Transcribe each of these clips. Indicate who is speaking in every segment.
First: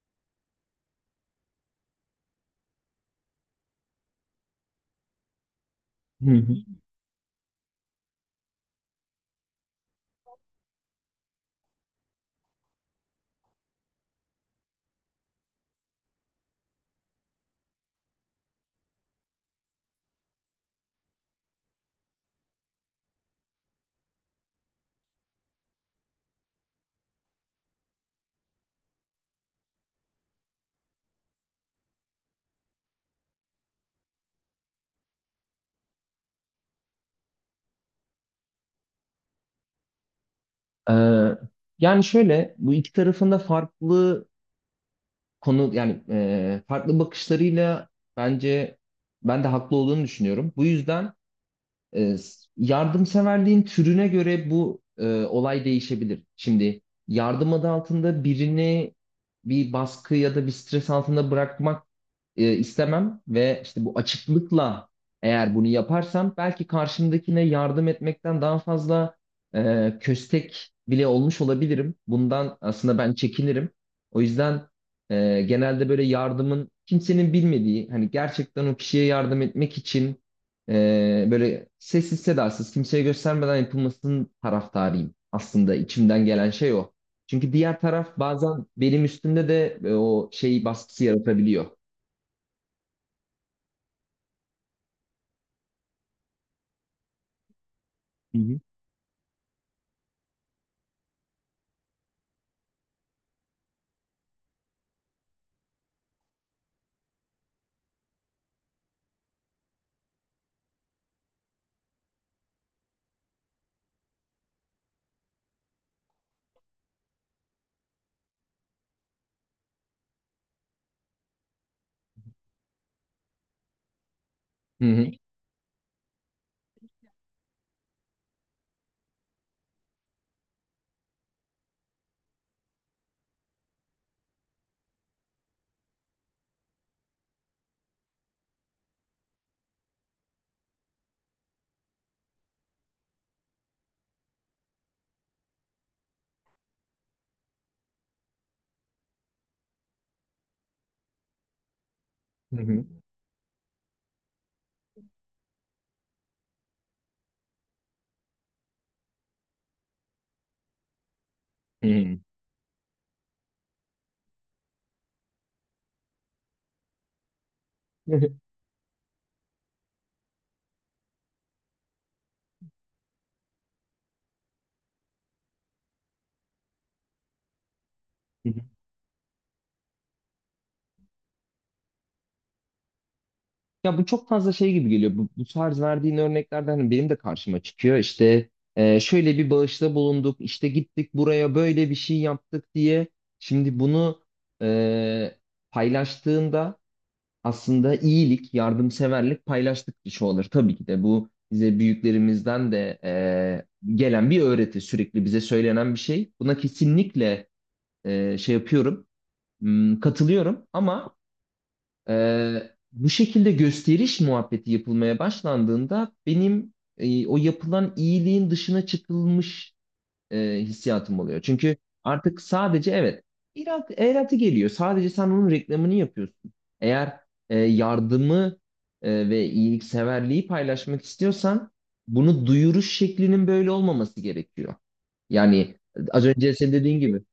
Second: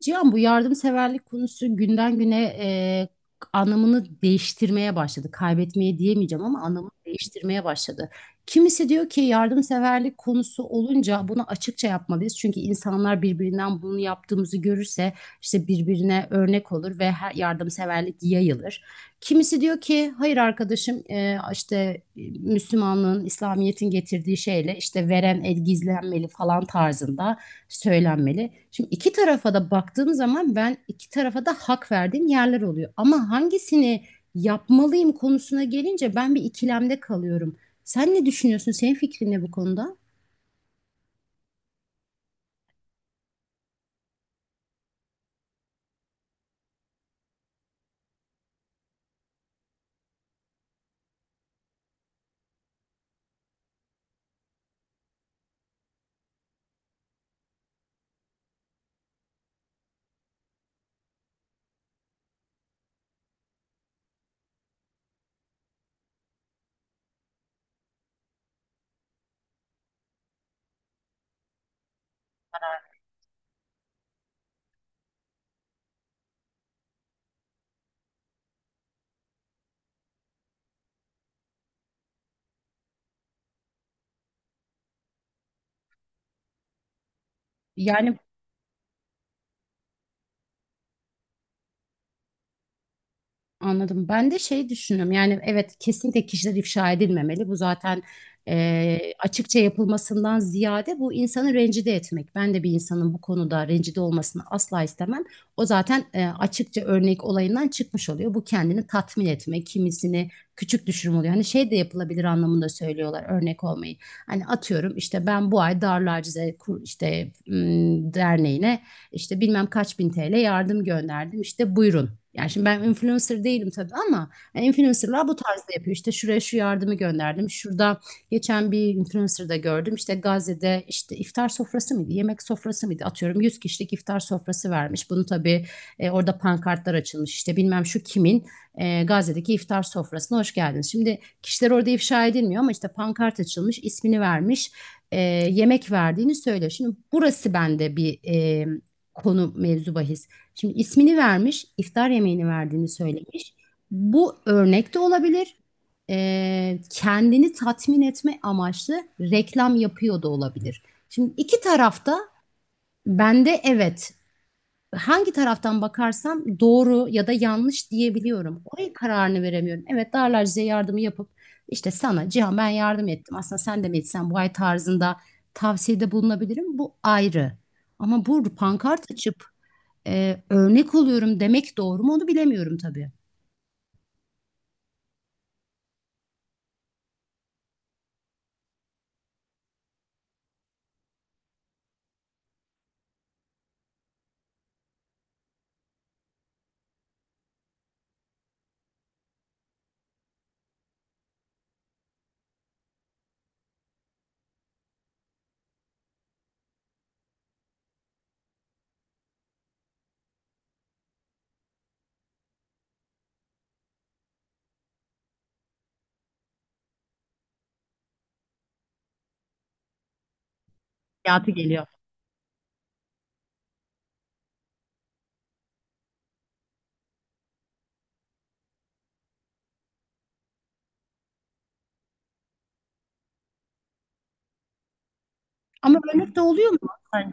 Speaker 1: Cihan bu yardımseverlik konusu günden güne anlamını değiştirmeye başladı. Kaybetmeye
Speaker 2: Hı
Speaker 1: diyemeyeceğim
Speaker 2: hı.
Speaker 1: ama anlamını değiştirmeye başladı. Kimisi diyor ki yardımseverlik konusu olunca bunu açıkça yapmalıyız. Çünkü insanlar birbirinden bunu yaptığımızı görürse işte birbirine örnek olur ve her yardımseverlik yayılır. Kimisi diyor ki hayır arkadaşım işte Müslümanlığın, İslamiyet'in getirdiği şeyle işte veren el gizlenmeli falan tarzında söylenmeli. Şimdi iki tarafa da baktığım zaman ben iki tarafa da hak verdiğim yerler oluyor. Ama hangisini yapmalıyım konusuna gelince ben bir ikilemde kalıyorum. Sen ne düşünüyorsun? Senin fikrin ne bu konuda?
Speaker 2: Ee, yani şöyle bu iki tarafında farklı konu yani farklı bakışlarıyla bence ben de haklı olduğunu düşünüyorum. Bu yüzden yardımseverliğin türüne göre bu olay değişebilir. Şimdi yardım adı altında birini bir baskı ya da bir stres altında bırakmak istemem ve işte bu açıklıkla eğer bunu yaparsam belki karşımdakine yardım etmekten daha fazla köstek bile olmuş olabilirim. Bundan aslında ben çekinirim. O yüzden genelde böyle yardımın kimsenin bilmediği hani gerçekten o kişiye yardım etmek için böyle sessiz sedasız kimseye göstermeden yapılmasının taraftarıyım. Aslında içimden gelen şey o. Çünkü diğer taraf
Speaker 1: Yani
Speaker 2: bazen benim üstümde de o şey baskısı yaratabiliyor.
Speaker 1: anladım. Ben de şey düşünüyorum. Yani evet, kesinlikle kişiler ifşa edilmemeli. Bu zaten açıkça yapılmasından ziyade bu insanı rencide etmek. Ben de bir insanın bu konuda rencide olmasını asla istemem. O zaten açıkça örnek olayından çıkmış oluyor. Bu kendini tatmin etme, kimisini küçük düşürme oluyor. Hani şey de yapılabilir anlamında söylüyorlar örnek olmayı. Hani atıyorum işte ben bu ay Darül Acize derneğine işte bilmem kaç bin TL yardım gönderdim, işte buyurun. Yani şimdi ben influencer değilim tabii ama yani
Speaker 2: Hı hı.
Speaker 1: influencerlar bu tarzda yapıyor. İşte şuraya şu yardımı gönderdim. Şurada geçen bir influencer'da gördüm. İşte Gazze'de işte iftar sofrası mıydı? Yemek sofrası mıydı? Atıyorum 100 kişilik iftar sofrası vermiş. Bunu tabii orada pankartlar açılmış. İşte bilmem şu kimin Gazze'deki iftar sofrasına hoş geldiniz. Şimdi kişiler orada ifşa edilmiyor ama işte pankart açılmış, ismini vermiş, e, yemek verdiğini söylüyor. Şimdi burası bende bir konu mevzu bahis. Şimdi ismini vermiş, iftar yemeğini
Speaker 2: Hı hı.
Speaker 1: verdiğini söylemiş. Bu örnek de olabilir. Kendini tatmin etme amaçlı reklam yapıyor da olabilir. Şimdi iki
Speaker 2: Hı hı.
Speaker 1: tarafta bende evet, hangi taraftan bakarsam doğru ya da yanlış diyebiliyorum. Oraya kararını veremiyorum. Evet, Darlar size yardımı yapıp işte sana Cihan ben yardım ettim. Aslında sen de mi etsen bu ay tarzında tavsiyede bulunabilirim. Bu ayrı. Ama bu
Speaker 2: Hı hı.
Speaker 1: pankart açıp örnek oluyorum demek doğru mu onu bilemiyorum tabii.
Speaker 2: Ya bu çok fazla şey gibi geliyor. Bu tarz verdiğin örneklerden hani benim de karşıma çıkıyor. İşte şöyle bir bağışta bulunduk, işte gittik buraya böyle bir şey yaptık diye. Şimdi bunu e, paylaştığında aslında iyilik, yardımseverlik paylaştıkça olur. Tabii ki de bu bize büyüklerimizden de gelen bir öğreti, sürekli bize söylenen bir şey. Buna kesinlikle şey yapıyorum, katılıyorum ama bu şekilde gösteriş muhabbeti yapılmaya başlandığında benim o yapılan iyiliğin dışına çıkılmış hissiyatım oluyor.
Speaker 1: Hayatı
Speaker 2: Çünkü
Speaker 1: geliyor.
Speaker 2: artık sadece evet eratı geliyor. Sadece sen onun reklamını yapıyorsun. Eğer yardımı ve iyilikseverliği paylaşmak istiyorsan bunu duyuruş şeklinin böyle olmaması gerekiyor. Yani
Speaker 1: Ama
Speaker 2: az
Speaker 1: örnek de
Speaker 2: önce
Speaker 1: oluyor
Speaker 2: senin
Speaker 1: mu?
Speaker 2: dediğin gibi.
Speaker 1: Bence.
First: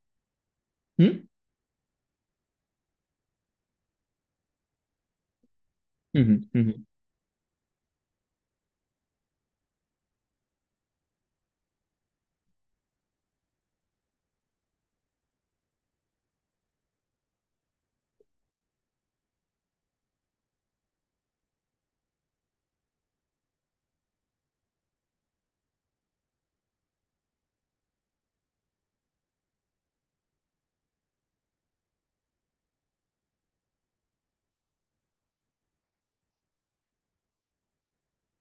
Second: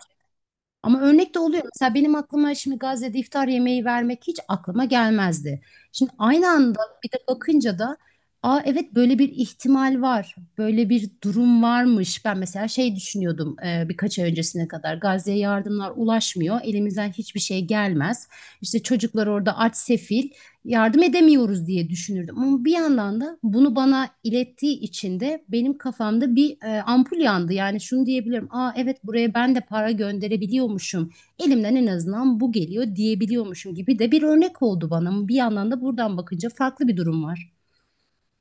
Speaker 1: Ama
Speaker 2: Hı?
Speaker 1: örnek de oluyor. Mesela benim aklıma şimdi Gazze'de iftar yemeği vermek hiç aklıma gelmezdi. Şimdi
Speaker 2: Hı
Speaker 1: aynı
Speaker 2: hı hı.
Speaker 1: anda bir de bakınca da aa evet, böyle bir ihtimal var. Böyle bir durum varmış. Ben mesela şey düşünüyordum birkaç ay öncesine kadar. Gazze'ye yardımlar ulaşmıyor. Elimizden hiçbir şey gelmez. İşte çocuklar orada aç sefil, yardım edemiyoruz diye düşünürdüm. Ama bir yandan da bunu bana ilettiği için de benim kafamda bir ampul yandı. Yani şunu diyebilirim. Aa evet, buraya ben de para gönderebiliyormuşum. Elimden en azından bu geliyor diyebiliyormuşum gibi de bir örnek oldu bana. Ama bir yandan da buradan bakınca farklı bir durum var.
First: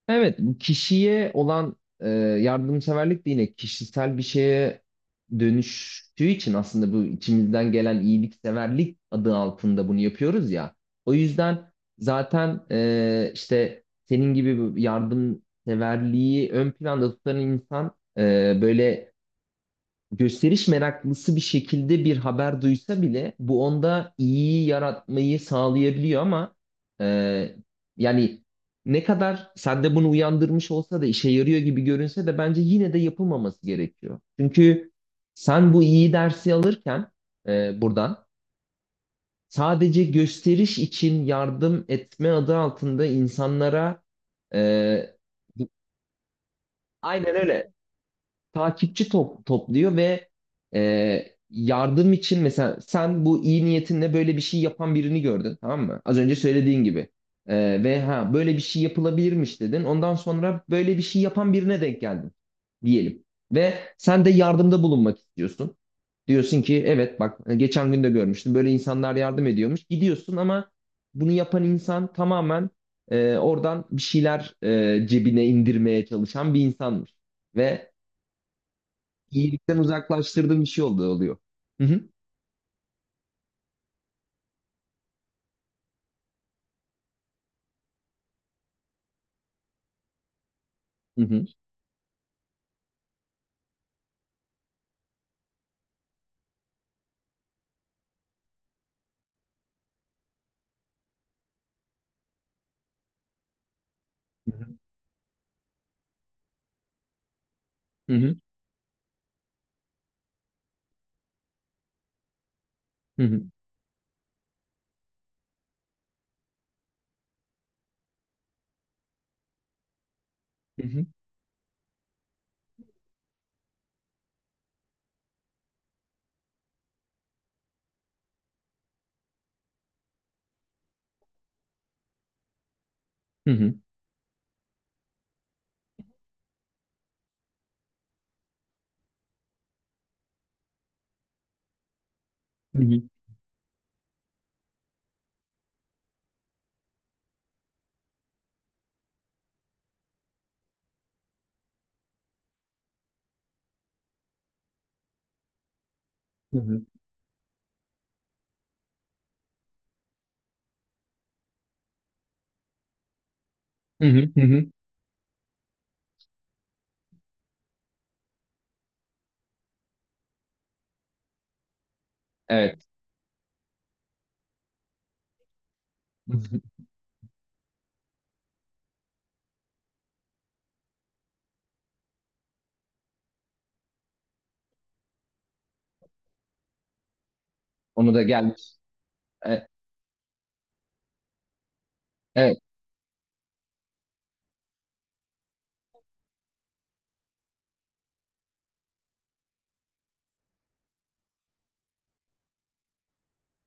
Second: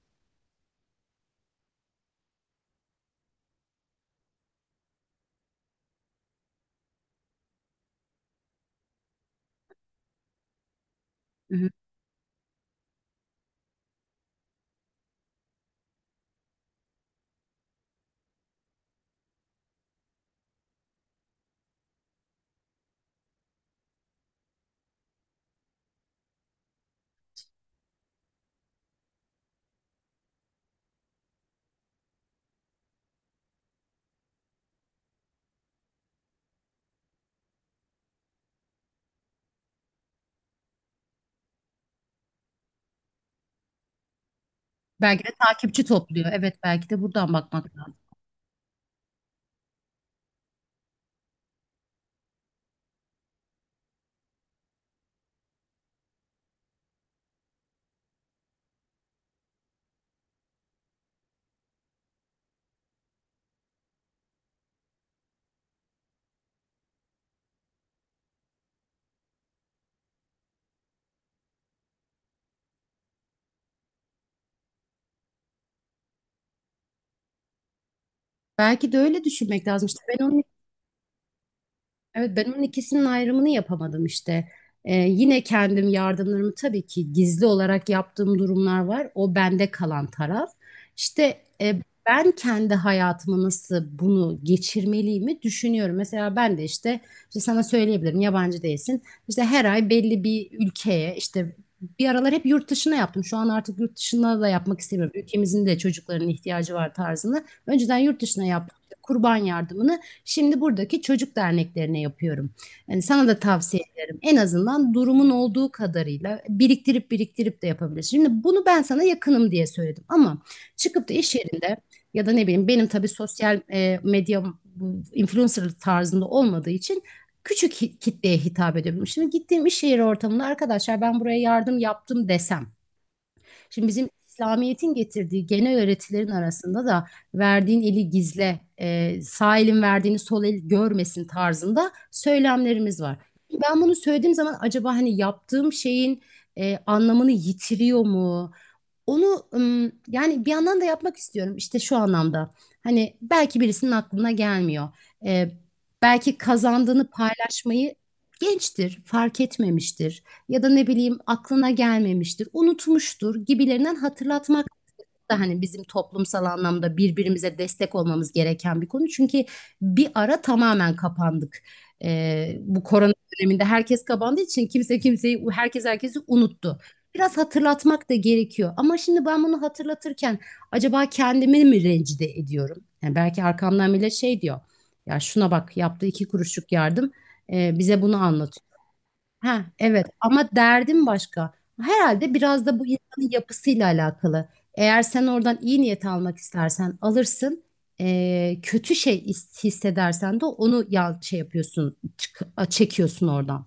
Speaker 2: Evet, bu kişiye olan yardımseverlik de yine kişisel bir şeye dönüştüğü için aslında bu içimizden gelen iyilikseverlik adı altında bunu yapıyoruz ya. O
Speaker 1: Hı hı.
Speaker 2: yüzden zaten işte senin gibi bu yardımseverliği ön planda tutan insan böyle gösteriş meraklısı bir şekilde bir haber duysa bile bu onda iyi yaratmayı sağlayabiliyor ama e, yani ne kadar sende bunu uyandırmış olsa da işe yarıyor gibi görünse de bence yine de yapılmaması gerekiyor. Çünkü sen bu iyi dersi alırken buradan sadece gösteriş için yardım etme adı altında insanlara e,
Speaker 1: Belki de takipçi topluyor. Evet, belki de buradan
Speaker 2: aynen öyle
Speaker 1: bakmak lazım.
Speaker 2: takipçi topluyor ve yardım için mesela sen bu iyi niyetinle böyle bir şey yapan birini gördün, tamam mı? Az önce söylediğin gibi. E, ve ha böyle bir şey yapılabilirmiş dedin. Ondan sonra böyle bir şey yapan birine denk geldin diyelim. Ve sen de yardımda bulunmak istiyorsun. Diyorsun ki evet, bak geçen gün de görmüştüm, böyle insanlar yardım ediyormuş. Gidiyorsun ama bunu yapan insan tamamen oradan bir şeyler cebine indirmeye çalışan bir insanmış. Ve
Speaker 1: Belki de öyle düşünmek
Speaker 2: iyilikten
Speaker 1: lazım. İşte ben onun.
Speaker 2: uzaklaştırdığım bir şey oldu oluyor. Hı hı.
Speaker 1: Evet, ben onun ikisinin ayrımını yapamadım işte. Yine kendim yardımlarımı tabii ki gizli olarak yaptığım durumlar var. O bende kalan taraf.
Speaker 2: Hı
Speaker 1: İşte
Speaker 2: hı.
Speaker 1: ben kendi hayatıma nasıl bunu geçirmeliyimi düşünüyorum. Mesela ben de işte, işte sana söyleyebilirim, yabancı değilsin. İşte her ay belli bir ülkeye işte bir aralar hep yurt dışına yaptım. Şu an artık yurt dışına da yapmak istemiyorum. Ülkemizin de çocukların ihtiyacı var tarzını. Önceden
Speaker 2: Hı
Speaker 1: yurt
Speaker 2: hı.
Speaker 1: dışına yaptım. İşte Kurban yardımını şimdi buradaki çocuk derneklerine yapıyorum. Yani
Speaker 2: Hı
Speaker 1: sana da
Speaker 2: hı.
Speaker 1: tavsiye ederim. En azından durumun olduğu kadarıyla biriktirip biriktirip de yapabilirsin. Şimdi bunu ben sana yakınım diye söyledim ama
Speaker 2: Hı hı.
Speaker 1: çıkıp da iş yerinde ya da ne bileyim, benim tabii sosyal medya bu influencer tarzında olmadığı için küçük kitleye hitap ediyorum. Şimdi gittiğim iş yeri ortamında arkadaşlar ben buraya yardım yaptım desem,
Speaker 2: Hı hı.
Speaker 1: şimdi bizim İslamiyet'in getirdiği genel öğretilerin arasında da verdiğin eli gizle, sağ elin verdiğini sol el görmesin tarzında
Speaker 2: Hı
Speaker 1: söylemlerimiz
Speaker 2: hı.
Speaker 1: var. Ben bunu söylediğim zaman acaba hani yaptığım şeyin anlamını yitiriyor mu? Onu yani bir yandan da yapmak istiyorum işte şu anlamda. Hani belki birisinin aklına gelmiyor. Ee, belki
Speaker 2: Hı hı.
Speaker 1: kazandığını paylaşmayı gençtir, fark etmemiştir ya da ne bileyim, aklına gelmemiştir, unutmuştur gibilerinden
Speaker 2: Hı hı. Hı hı.
Speaker 1: hatırlatmak da hani bizim toplumsal anlamda birbirimize destek olmamız gereken bir konu. Çünkü bir ara tamamen kapandık. Bu
Speaker 2: Evet.
Speaker 1: korona döneminde herkes kapandığı için kimse kimseyi, herkes herkesi
Speaker 2: Hı hı.
Speaker 1: unuttu. Biraz hatırlatmak da gerekiyor. Ama şimdi ben bunu hatırlatırken acaba kendimi mi rencide ediyorum? Yani belki arkamdan bile şey diyor. Ya şuna bak, yaptığı iki kuruşluk yardım bize
Speaker 2: Onu
Speaker 1: bunu
Speaker 2: da
Speaker 1: anlatıyor.
Speaker 2: gelmiş.
Speaker 1: Ha,
Speaker 2: E,
Speaker 1: evet, ama derdim başka. Herhalde
Speaker 2: Evet.
Speaker 1: biraz da bu insanın yapısıyla alakalı. Eğer sen oradan iyi niyet almak istersen alırsın. Kötü şey hissedersen de onu ya şey yapıyorsun, çekiyorsun oradan.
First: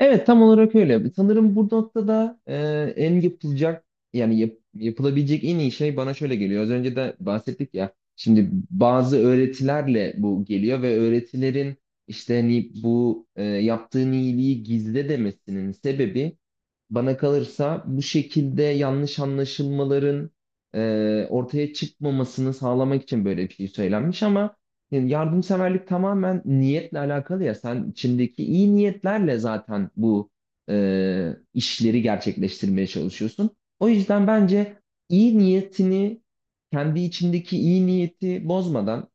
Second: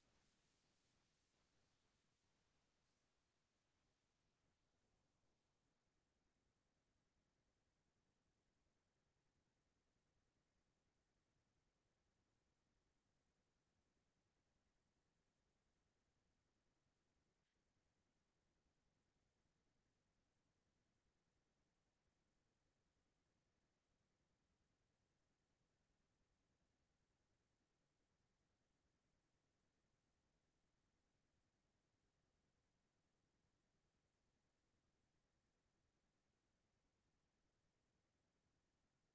Speaker 2: Evet, tam olarak öyle. Sanırım bu noktada en yapılacak yani yapılabilecek en iyi şey bana şöyle geliyor. Az önce de bahsettik ya. Şimdi bazı öğretilerle bu geliyor ve öğretilerin işte hani bu yaptığın iyiliği gizle demesinin sebebi, bana kalırsa, bu şekilde yanlış anlaşılmaların ortaya çıkmamasını sağlamak için böyle bir şey söylenmiş ama yani yardımseverlik tamamen niyetle alakalı ya. Sen içindeki iyi niyetlerle zaten bu işleri gerçekleştirmeye çalışıyorsun. O yüzden bence iyi niyetini, kendi içindeki iyi niyeti bozmadan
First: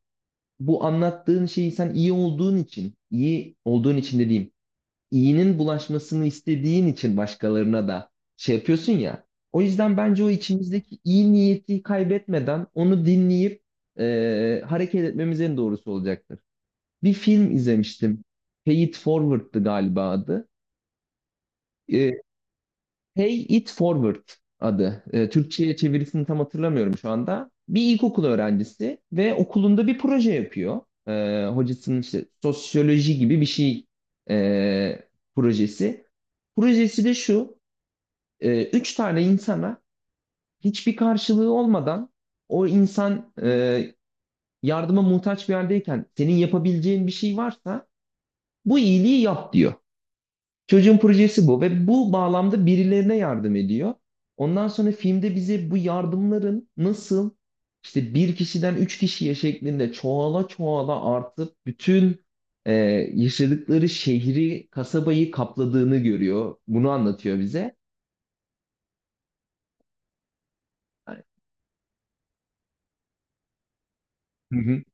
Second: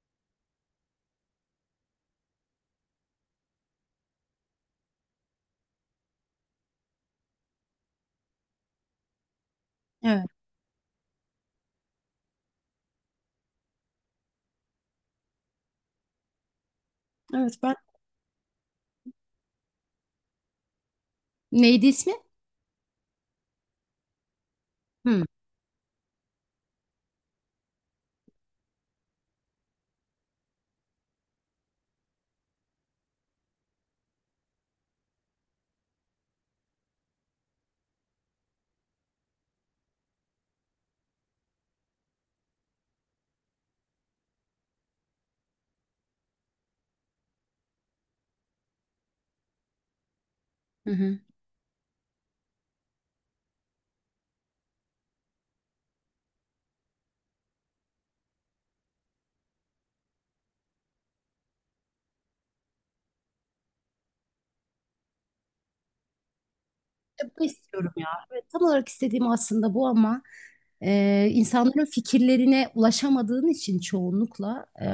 Speaker 2: bu anlattığın şeyi sen iyi olduğun için dediğim iyinin bulaşmasını istediğin için başkalarına da şey yapıyorsun ya. O yüzden bence o
Speaker 1: Evet,
Speaker 2: içimizdeki iyi niyeti kaybetmeden onu dinleyip hareket etmemiz en doğrusu olacaktır. Bir film
Speaker 1: evet ben.
Speaker 2: izlemiştim. Pay It Forward'dı galiba adı.
Speaker 1: Neydi ismi?
Speaker 2: E, Pay It Forward adı.
Speaker 1: Hı.
Speaker 2: Türkçe'ye çevirisini tam hatırlamıyorum şu anda. Bir ilkokul öğrencisi ve okulunda bir proje yapıyor. Hocasının işte sosyoloji gibi bir şey e, projesi. Projesi de şu: üç tane insana hiçbir karşılığı olmadan, o insan yardıma muhtaç bir yerdeyken senin yapabileceğin bir şey varsa bu iyiliği yap diyor.
Speaker 1: Hı
Speaker 2: Çocuğun
Speaker 1: hı.
Speaker 2: projesi bu ve bu bağlamda birilerine yardım ediyor. Ondan sonra filmde bize bu yardımların nasıl, işte bir kişiden üç kişiye şeklinde çoğala çoğala artıp bütün e, yaşadıkları şehri, kasabayı kapladığını görüyor. Bunu anlatıyor
Speaker 1: Bunu
Speaker 2: bize.
Speaker 1: istiyorum ya. Evet, tam olarak istediğim aslında bu ama insanların fikirlerine ulaşamadığın için
Speaker 2: Hı
Speaker 1: çoğunlukla
Speaker 2: hı.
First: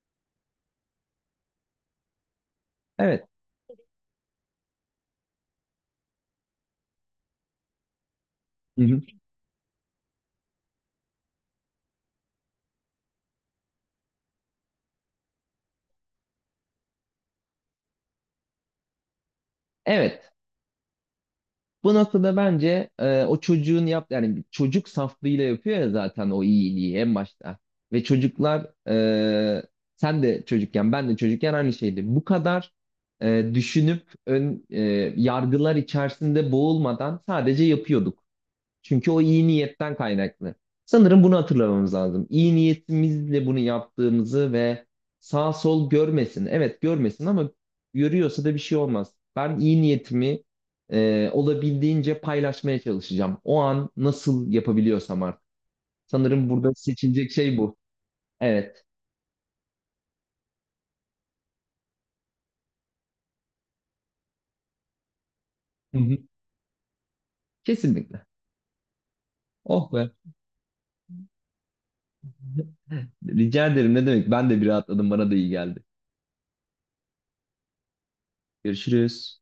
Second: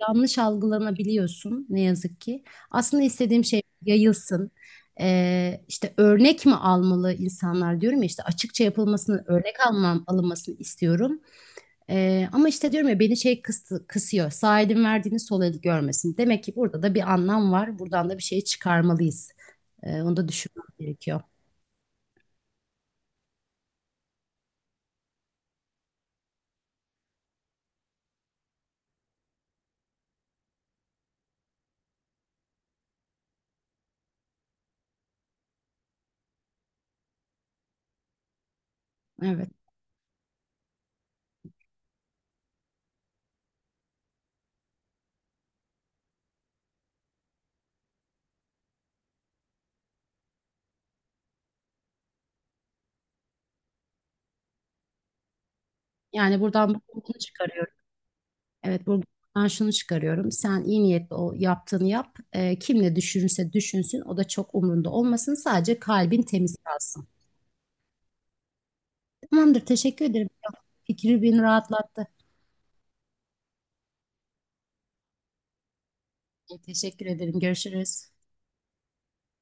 Speaker 1: yanlış algılanabiliyorsun ne yazık ki. Aslında
Speaker 2: Evet.
Speaker 1: istediğim şey yayılsın. İşte örnek mi almalı insanlar diyorum ya, işte açıkça
Speaker 2: Hı hı.
Speaker 1: yapılmasını, örnek alman, alınmasını istiyorum. Ama işte diyorum ya beni şey kısıyor. Sağ elin verdiğini sol el görmesin. Demek ki burada da bir anlam var. Buradan da bir şey çıkarmalıyız. Onu da
Speaker 2: Evet.
Speaker 1: düşünmek gerekiyor.
Speaker 2: Bu noktada bence o çocuğun yani bir çocuk saflığıyla yapıyor ya zaten o iyiliği en başta. Ve çocuklar sen de çocukken ben de çocukken aynı şeydi. Bu kadar düşünüp ön yargılar içerisinde boğulmadan sadece yapıyorduk. Çünkü o iyi
Speaker 1: Evet.
Speaker 2: niyetten kaynaklı. Sanırım bunu hatırlamamız lazım. İyi niyetimizle bunu yaptığımızı ve sağ sol görmesin. Evet, görmesin ama görüyorsa da bir şey olmaz. Ben iyi niyetimi olabildiğince paylaşmaya çalışacağım. O an nasıl yapabiliyorsam artık.
Speaker 1: Yani
Speaker 2: Sanırım burada
Speaker 1: buradan bunu
Speaker 2: seçilecek şey
Speaker 1: çıkarıyorum.
Speaker 2: bu. Evet.
Speaker 1: Evet, buradan şunu çıkarıyorum. Sen iyi niyetli o yaptığını yap. Kim ne düşünürse düşünsün. O da çok umrunda olmasın. Sadece
Speaker 2: Hı hı.
Speaker 1: kalbin temiz kalsın.
Speaker 2: Kesinlikle.
Speaker 1: Tamamdır.
Speaker 2: Oh
Speaker 1: Teşekkür
Speaker 2: be.
Speaker 1: ederim. Fikri beni rahatlattı.
Speaker 2: Rica ederim. Ne demek? Ben de bir rahatladım. Bana da iyi geldi.
Speaker 1: Teşekkür ederim. Görüşürüz.
Speaker 2: Görüşürüz.